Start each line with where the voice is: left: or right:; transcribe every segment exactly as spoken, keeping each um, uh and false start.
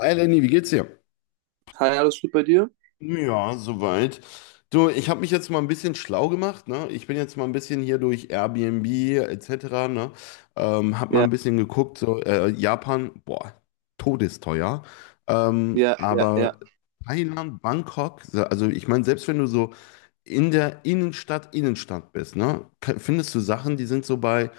left: Hi Lenny, wie geht's dir?
right: Hi, alles gut bei dir?
left: Ja, soweit. Du, ich habe mich jetzt mal ein bisschen schlau gemacht, ne? Ich bin jetzt mal ein bisschen hier durch Airbnb et cetera, ne? Ähm, hab mal
right: Ja,
left: ein bisschen geguckt, so äh, Japan, boah, todesteuer. Ähm,
right: ja, ja, ja,
left: aber Thailand, Bangkok, se- also ich meine, selbst wenn du so in der Innenstadt, Innenstadt bist, ne? ke- Findest du Sachen, die sind so bei,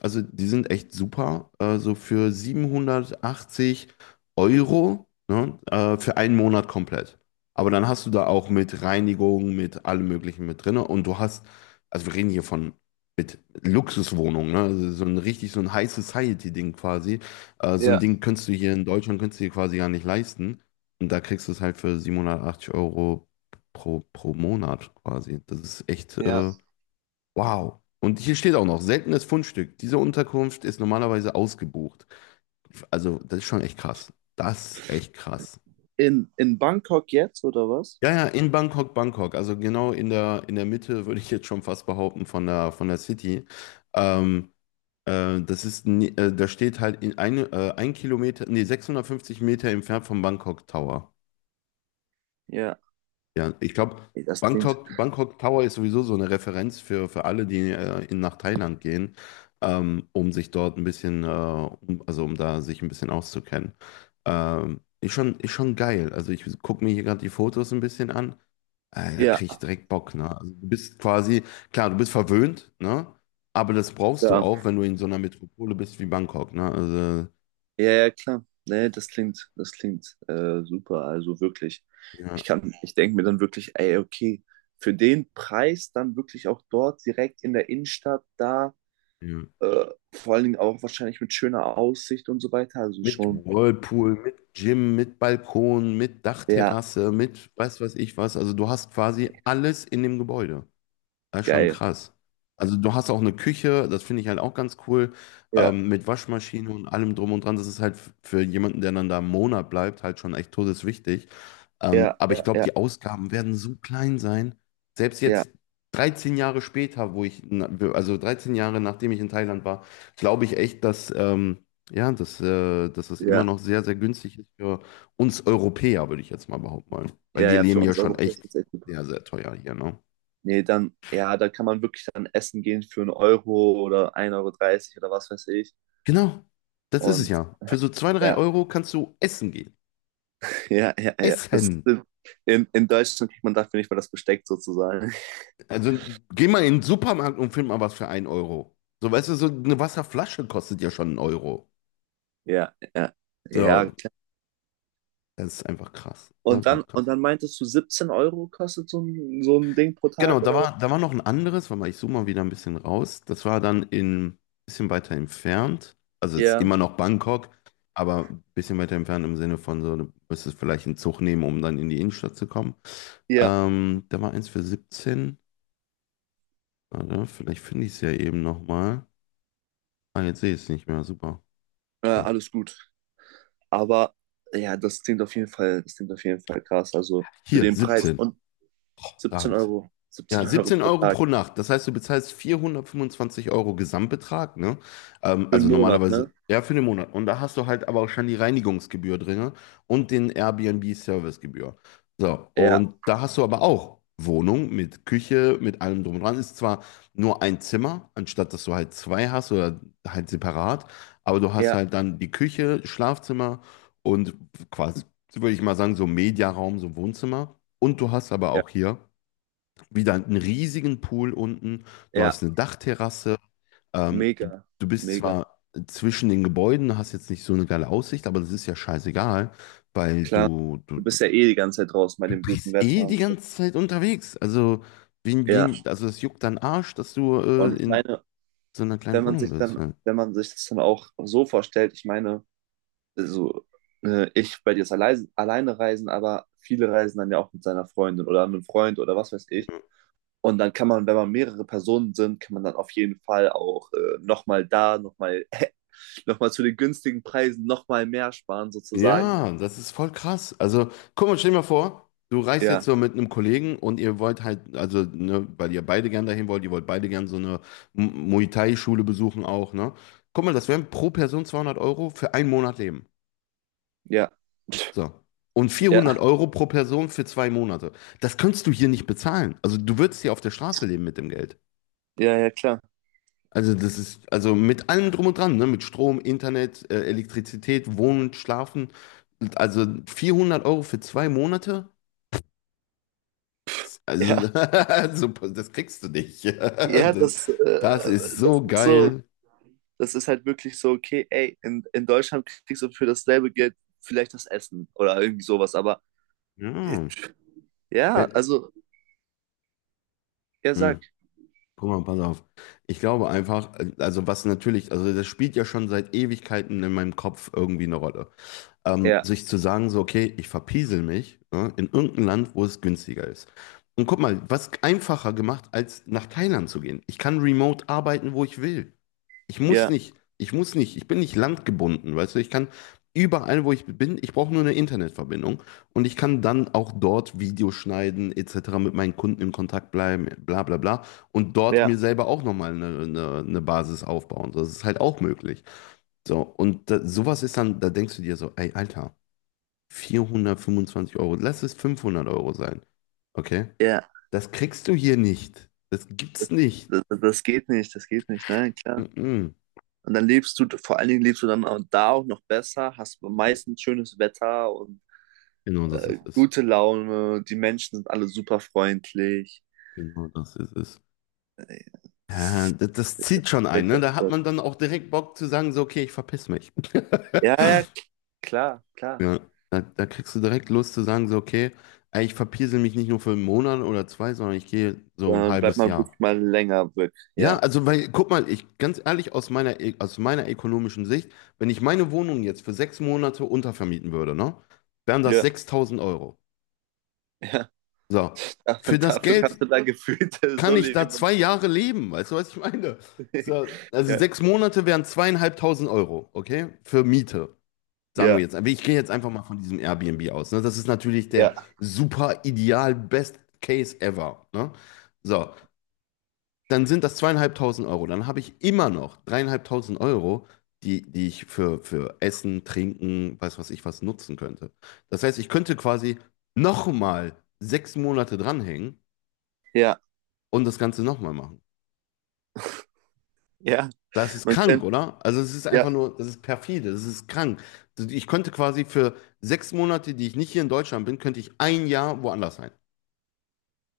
left: also die sind echt super. Also für siebenhundertachtzig Euro, ne, äh, für einen Monat komplett. Aber dann hast du da auch mit Reinigung, mit allem Möglichen mit drin. Und du hast, also wir reden hier von mit Luxuswohnung, ne? Also so ein richtig so ein High Society-Ding quasi. Äh, so ein
right: ja,
left: Ding könntest du hier in Deutschland, könntest du dir quasi gar nicht leisten. Und da kriegst du es halt für siebenhundertachtzig Euro pro, pro Monat quasi. Das ist echt
right: ja.
left: äh, Wow. Und hier steht auch noch, seltenes Fundstück. Diese Unterkunft ist normalerweise ausgebucht. Also, das ist schon echt krass. Das ist echt krass.
right: In, in Bangkok jetzt, oder was?
left: Ja, ja, in Bangkok, Bangkok. Also genau in der, in der Mitte, würde ich jetzt schon fast behaupten, von der, von der City. Ähm, äh, das ist, ni- äh, da steht halt in ein, äh, ein Kilometer, nee, sechshundertfünfzig Meter entfernt vom Bangkok Tower.
right: Ja,
left: Ja, ich glaube,
right: ey, das klingt.
left: Bangkok, Bangkok Tower ist sowieso so eine Referenz für, für alle, die äh, in, nach Thailand gehen, ähm, um sich dort ein bisschen, äh, um, also um da sich ein bisschen auszukennen. Ähm, ist schon, ist schon geil. Also ich gucke mir hier gerade die Fotos ein bisschen an. Äh, da
right: Ja,
left: kriege ich direkt Bock, ne? Also du bist quasi, klar, du bist verwöhnt, ne? Aber das brauchst du
right: ja,
left: auch, wenn du in so einer Metropole bist wie Bangkok, ne? Also,
right: ja, ja, klar. Nee, das klingt, das klingt äh, super. Also wirklich.
left: ja,
right: Ich kann, ich denke mir dann wirklich, ey, okay, für den Preis dann wirklich auch dort direkt in der Innenstadt da,
left: ja.
right: äh, vor allen Dingen auch wahrscheinlich mit schöner Aussicht und so weiter. Also
left: Mit
right: schon,
left: Whirlpool, mit Gym, mit Balkon, mit
right: ja,
left: Dachterrasse, mit weiß was ich was. Also du hast quasi alles in dem Gebäude. Das ist schon
right: geil.
left: krass. Also du hast auch eine Küche, das finde ich halt auch ganz cool,
right: Ja,
left: ähm, mit Waschmaschine und allem drum und dran. Das ist halt f- für jemanden, der dann da einen Monat bleibt, halt schon echt todeswichtig. Ähm,
right: ja,
left: aber ich
right: ja,
left: glaube,
right: ja,
left: die Ausgaben werden so klein sein. Selbst
right: ja,
left: jetzt dreizehn Jahre später, wo ich, na- also dreizehn Jahre nachdem ich in Thailand war, glaube ich echt, dass, ähm, ja, dass, äh, dass das immer
right: ja,
left: noch sehr, sehr günstig ist für uns Europäer, würde ich jetzt mal behaupten wollen. Weil
right: ja,
left: wir
right: ja, für
left: leben ja
right: uns
left: schon
right: Europäer
left: echt
right: ist das echt super.
left: sehr, sehr teuer hier, ne?
right: Nee, dann, ja, da kann man wirklich dann essen gehen für einen Euro oder ein Euro dreißig oder was weiß ich.
left: Genau, das ist es
right: Und
left: ja. Für so zwei, drei
right: ja,
left: Euro kannst du essen gehen.
right: ja, ja, ja. Das,
left: Essen.
right: in, in Deutschland kriegt man dafür nicht mal das Besteck sozusagen.
left: Also geh mal in den Supermarkt und find mal was für einen Euro. So, weißt du, so eine Wasserflasche kostet ja schon einen Euro.
right: Ja, ja, ja,
left: So,
right: klar.
left: das ist einfach krass. Das ist
right: Und dann,
left: einfach
right: und
left: krass.
right: dann meintest du, siebzehn Euro kostet so ein, so ein Ding pro
left: Genau,
right: Tag
left: da
right: oder was?
left: war, da war noch ein anderes, warte mal, ich zoome mal wieder ein bisschen raus. Das war dann in, bisschen weiter entfernt. Also es ist
right: Ja,
left: immer noch Bangkok, aber ein bisschen weiter entfernt im Sinne von so, du müsstest vielleicht einen Zug nehmen, um dann in die Innenstadt zu kommen.
right: ja,
left: Ähm, da war eins für siebzehn. Warte, vielleicht finde ich es ja eben nochmal. Ah, jetzt sehe ich es nicht mehr. Super.
right: äh, alles gut. Aber ja, das klingt auf jeden Fall, das klingt auf jeden Fall krass. Also für
left: Hier,
right: den Preis
left: siebzehn.
right: und
left: Da
right: 17
left: habe ich es.
right: Euro,
left: Ja,
right: siebzehn Euro
left: 17
right: pro
left: Euro
right: Tag
left: pro Nacht. Das heißt, du bezahlst vierhundertfünfundzwanzig Euro Gesamtbetrag, ne? Ähm,
right: für einen
left: also
right: Monat,
left: normalerweise,
right: ne?
left: ja, für den Monat. Und da hast du halt aber auch schon die Reinigungsgebühr drin und den Airbnb-Servicegebühr. So,
right: Ja,
left: und da hast du aber auch Wohnung mit Küche, mit allem drum und dran. Ist zwar nur ein Zimmer, anstatt dass du halt zwei hast oder halt separat, aber du hast
right: ja,
left: halt dann die Küche, Schlafzimmer und quasi, würde ich mal sagen, so Mediaraum, so Wohnzimmer. Und du hast aber
right: ja,
left: auch hier wieder einen riesigen Pool unten, du
right: ja.
left: hast eine Dachterrasse, ähm, du,
right: Mega,
left: du bist
right: mega.
left: zwar zwischen den Gebäuden, hast jetzt nicht so eine geile Aussicht, aber das ist ja scheißegal, weil
right: Klar,
left: du, du,
right: du
left: du,
right: bist ja eh die ganze Zeit draußen bei
left: du
right: dem guten
left: bist eh
right: Wetter
left: die
right: und so.
left: ganze Zeit unterwegs. Also, wen,
right: Ja,
left: wen, also das juckt deinen Arsch, dass du
right: und
left: äh,
right: ich
left: in
right: meine,
left: so einer kleinen
right: wenn man
left: Wohnung
right: sich
left: bist.
right: dann,
left: Ja.
right: wenn man sich das dann auch so vorstellt, ich meine, also äh, ich bei dir ist alleine, alleine reisen, aber viele reisen dann ja auch mit seiner Freundin oder einem Freund oder was weiß ich. Und dann kann man, wenn man mehrere Personen sind, kann man dann auf jeden Fall auch äh, nochmal da, nochmal noch mal zu den günstigen Preisen nochmal mehr sparen sozusagen.
left: Ja, das ist voll krass. Also, guck mal, stell dir mal vor, du reist jetzt
right: Ja,
left: so mit einem Kollegen und ihr wollt halt, also, ne, weil ihr beide gern dahin wollt, ihr wollt beide gern so eine M- Muay Thai-Schule besuchen auch, ne? Guck mal, das wären pro Person zweihundert Euro für einen Monat Leben.
right: ja,
left: So. Und 400
right: ja,
left: Euro pro Person für zwei Monate. Das könntest du hier nicht bezahlen. Also, du würdest hier auf der Straße leben mit dem Geld.
right: ja, ja, klar.
left: Also, das ist, also mit allem drum und dran, ne? Mit Strom, Internet, äh, Elektrizität, Wohnen, Schlafen. Also vierhundert Euro für zwei Monate? Also,
right: Ja.
left: super, das kriegst du nicht.
right: Ja, das, äh,
left: Das, das ist
right: das
left: so
right: ist so,
left: geil.
right: das ist halt wirklich so, okay, ey, in, in Deutschland kriegst du für dasselbe Geld vielleicht das Essen oder irgendwie sowas, aber äh,
left: Ja.
right: ja,
left: Wenn,
right: also, ja, sag,
left: hm. Guck mal, pass auf. Ich glaube einfach, also was natürlich, also das spielt ja schon seit Ewigkeiten in meinem Kopf irgendwie eine Rolle. Ähm,
right: ja,
left: sich zu sagen, so, okay, ich verpiesel mich, ne, in irgendein Land, wo es günstiger ist. Und guck mal, was einfacher gemacht, als nach Thailand zu gehen. Ich kann remote arbeiten, wo ich will. Ich muss
right: ja,
left: nicht, ich muss nicht, ich bin nicht landgebunden, weißt du, ich kann überall, wo ich bin, ich brauche nur eine Internetverbindung und ich kann dann auch dort Videos schneiden, et cetera, mit meinen Kunden in Kontakt bleiben, bla bla bla und dort
right: ja,
left: mir selber auch nochmal eine, eine, eine Basis aufbauen. Das ist halt auch möglich. So, und da, sowas ist dann, da denkst du dir so, ey, Alter, vierhundertfünfundzwanzig Euro, lass es fünfhundert Euro sein. Okay?
right: ja,
left: Das kriegst du hier nicht. Das gibt's
right: das,
left: nicht.
right: das, das geht nicht, das geht nicht, nein, klar.
left: Mm-mm.
right: Und dann lebst du, vor allen Dingen lebst du dann auch da auch noch besser, hast meistens schönes Wetter und
left: Genau das
right: äh,
left: ist es.
right: gute Laune, die Menschen sind alle super freundlich.
left: Genau, das ist es.
right: Äh, ja, das
left: Ja,
right: ist
left: das, das zieht schon
right: der
left: ein, ne? Da hat man
right: Jackpot.
left: dann auch direkt Bock zu sagen, so, okay, ich verpiss mich.
right: Ja, ja, k- klar, klar.
left: Ja, da, da kriegst du direkt Lust zu sagen, so, okay, ey, ich verpiesel mich nicht nur für einen Monat oder zwei, sondern ich gehe so ein
right: Äh, bleibt
left: halbes
right: man
left: Jahr.
right: wirklich mal länger weg.
left: Ja,
right: Ja.
left: also, weil, guck mal, ich, ganz ehrlich, aus meiner, e- aus meiner ökonomischen Sicht, wenn ich meine Wohnung jetzt für sechs Monate untervermieten würde, ne, wären das
right: Ja,
left: sechstausend Euro.
right: ja.
left: So. Für das
right: Dafür
left: Geld
right: kannst du da gefühlt äh,
left: kann
right: so
left: ich da
right: leben. und-
left: zwei Jahre leben? Weißt du, was ich meine? So, also
right: Ja,
left: sechs Monate wären zweieinhalbtausend Euro, okay? Für Miete, sagen wir
right: ja,
left: jetzt. Aber ich gehe jetzt einfach mal von diesem Airbnb aus. Ne? Das ist natürlich der
right: ja,
left: super ideal Best Case ever. Ne? So, dann sind das zweieinhalbtausend Euro. Dann habe ich immer noch dreieinhalbtausend Euro, die, die ich für, für Essen, Trinken, weiß was ich was nutzen könnte. Das heißt, ich könnte quasi nochmal sechs Monate dranhängen
right: ja,
left: und das Ganze nochmal machen.
right: ja.
left: Das ist
right: Man
left: krank,
right: könnte,
left: oder? Also es ist
right: ja,
left: einfach nur, das ist perfide, das ist krank. Also, Ich könnte quasi für sechs Monate, die ich nicht hier in Deutschland bin, könnte ich ein Jahr woanders sein.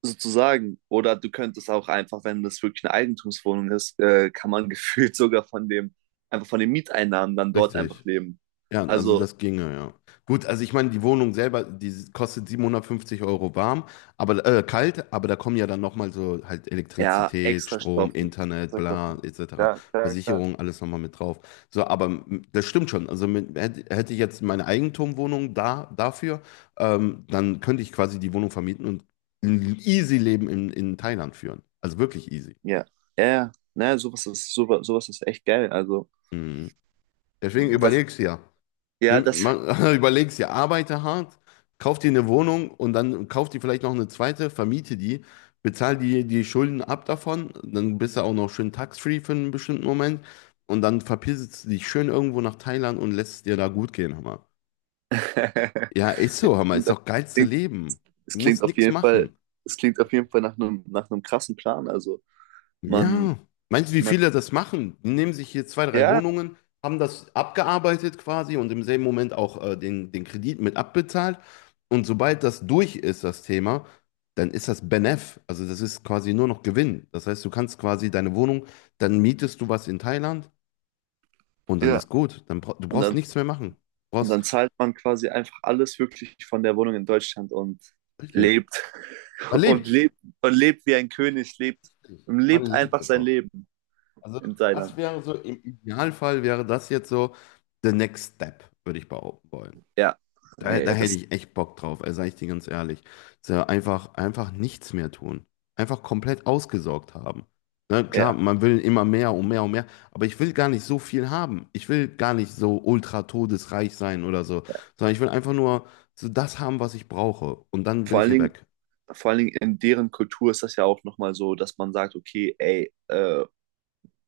right: sozusagen. Oder du könntest auch einfach, wenn das wirklich eine Eigentumswohnung ist, äh, kann man gefühlt sogar von dem, einfach von den Mieteinnahmen dann dort einfach
left: Richtig.
right: leben.
left: Ja, also
right: Also,
left: das ginge, ja. Gut, also ich meine, die Wohnung selber, die kostet siebenhundertfünfzig Euro warm, aber äh, kalt, aber da kommen ja dann nochmal so halt
right: ja,
left: Elektrizität,
right: extra
left: Strom,
right: Stoffen.
left: Internet,
right: Extra
left: bla,
right: Kosten.
left: et cetera.
right: Ja, klar, klar.
left: Versicherung, alles nochmal mit drauf. So, aber mm, das stimmt schon. Also mit, hätte, hätte ich jetzt meine Eigentumwohnung da dafür, ähm, dann könnte ich quasi die Wohnung vermieten und ein easy Leben in, in Thailand führen. Also wirklich easy.
right: Ja, ja, ja. Naja, sowas ist, sowas, sowas ist echt geil. Also,
left: Mhm. Deswegen
right: das,
left: überleg's ja.
right: ja,
left: Nimm-
right: das.
left: Man, überlegst dir, arbeite hart, kauf dir eine Wohnung und dann kauf dir vielleicht noch eine zweite, vermiete die, bezahl die, die Schulden ab davon, dann bist du auch noch schön tax-free für einen bestimmten Moment und dann verpisst du dich schön irgendwo nach Thailand und lässt es dir da gut gehen, Hammer. Ja, ist so, Hammer,
right: klingt,
left: ist
right: auf-
left: doch geilste
right: klingt,
left: Leben.
right: es
left: Du
right: klingt
left: musst
right: auf
left: nichts
right: jeden Fall,
left: machen.
right: es klingt auf jeden Fall nach einem, nach einem krassen Plan. Also man,
left: Ja, meinst du, wie
right: man,
left: viele das machen? Die nehmen sich hier zwei, drei
right: ja,
left: Wohnungen, haben das abgearbeitet quasi und im selben Moment auch äh, den, den Kredit mit abbezahlt. Und sobald das durch ist, das Thema, dann ist das Benef. Also das ist quasi nur noch Gewinn. Das heißt, du kannst quasi deine Wohnung, dann mietest du was in Thailand und dann
right: ja.
left: ist gut. Dann bra du
right: Und
left: brauchst
right: dann,
left: nichts mehr machen. Du
right: und
left: brauchst,
right: dann zahlt man quasi einfach alles wirklich von der Wohnung in Deutschland und
left: richtig.
right: lebt
left: Man
right: und
left: lebt.
right: lebt und lebt wie ein König, lebt und
left: Man
right: lebt
left: lebt
right: einfach sein
left: einfach.
right: Leben
left: Also
right: in
left: das
right: Thailand.
left: wäre so, im Idealfall wäre das jetzt so the next step, würde ich behaupten wollen.
right: Ja,
left: Da, da
right: nee,
left: hätte
right: das,
left: ich echt Bock drauf, also sag ich dir ganz ehrlich. So einfach, einfach nichts mehr tun. Einfach komplett ausgesorgt haben. Na klar,
right: ja,
left: man will immer mehr und mehr und mehr, aber ich will gar nicht so viel haben. Ich will gar nicht so ultra todesreich sein oder so,
right: ja.
left: sondern ich will einfach nur so das haben, was ich brauche. Und dann will
right: Vor
left: ich
right: allen
left: hier
right: Dingen,
left: weg.
right: Vor allen Dingen in deren Kultur ist das ja auch nochmal so, dass man sagt, okay, ey, äh,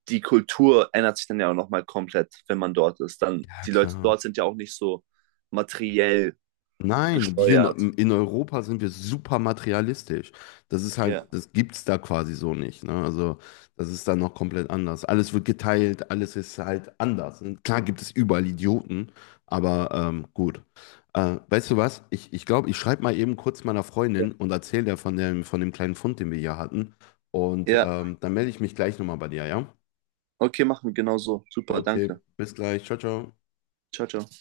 right: die Kultur ändert sich dann ja auch nochmal komplett, wenn man dort ist. Dann,
left: Ja,
right: die Leute
left: klar.
right: dort sind ja auch nicht so materiell
left: Nein, hier
right: gesteuert.
left: in, in Europa sind wir super materialistisch. Das ist halt,
right: Ja.
left: das gibt's da quasi so nicht, ne? Also, das ist dann noch komplett anders. Alles wird geteilt, alles ist halt anders. Und klar gibt es überall Idioten, aber ähm, gut. Äh, weißt du was? Ich, glaube, ich glaube, ich schreibe mal eben kurz meiner Freundin und erzähle der von dem, von dem kleinen Fund, den wir hier hatten. Und
right: Ja,
left: ähm, dann melde ich mich gleich nochmal bei dir, ja?
right: okay, machen wir genau so. Super,
left: Okay,
right: danke.
left: bis gleich. Ciao, ciao.
right: Ciao, ciao.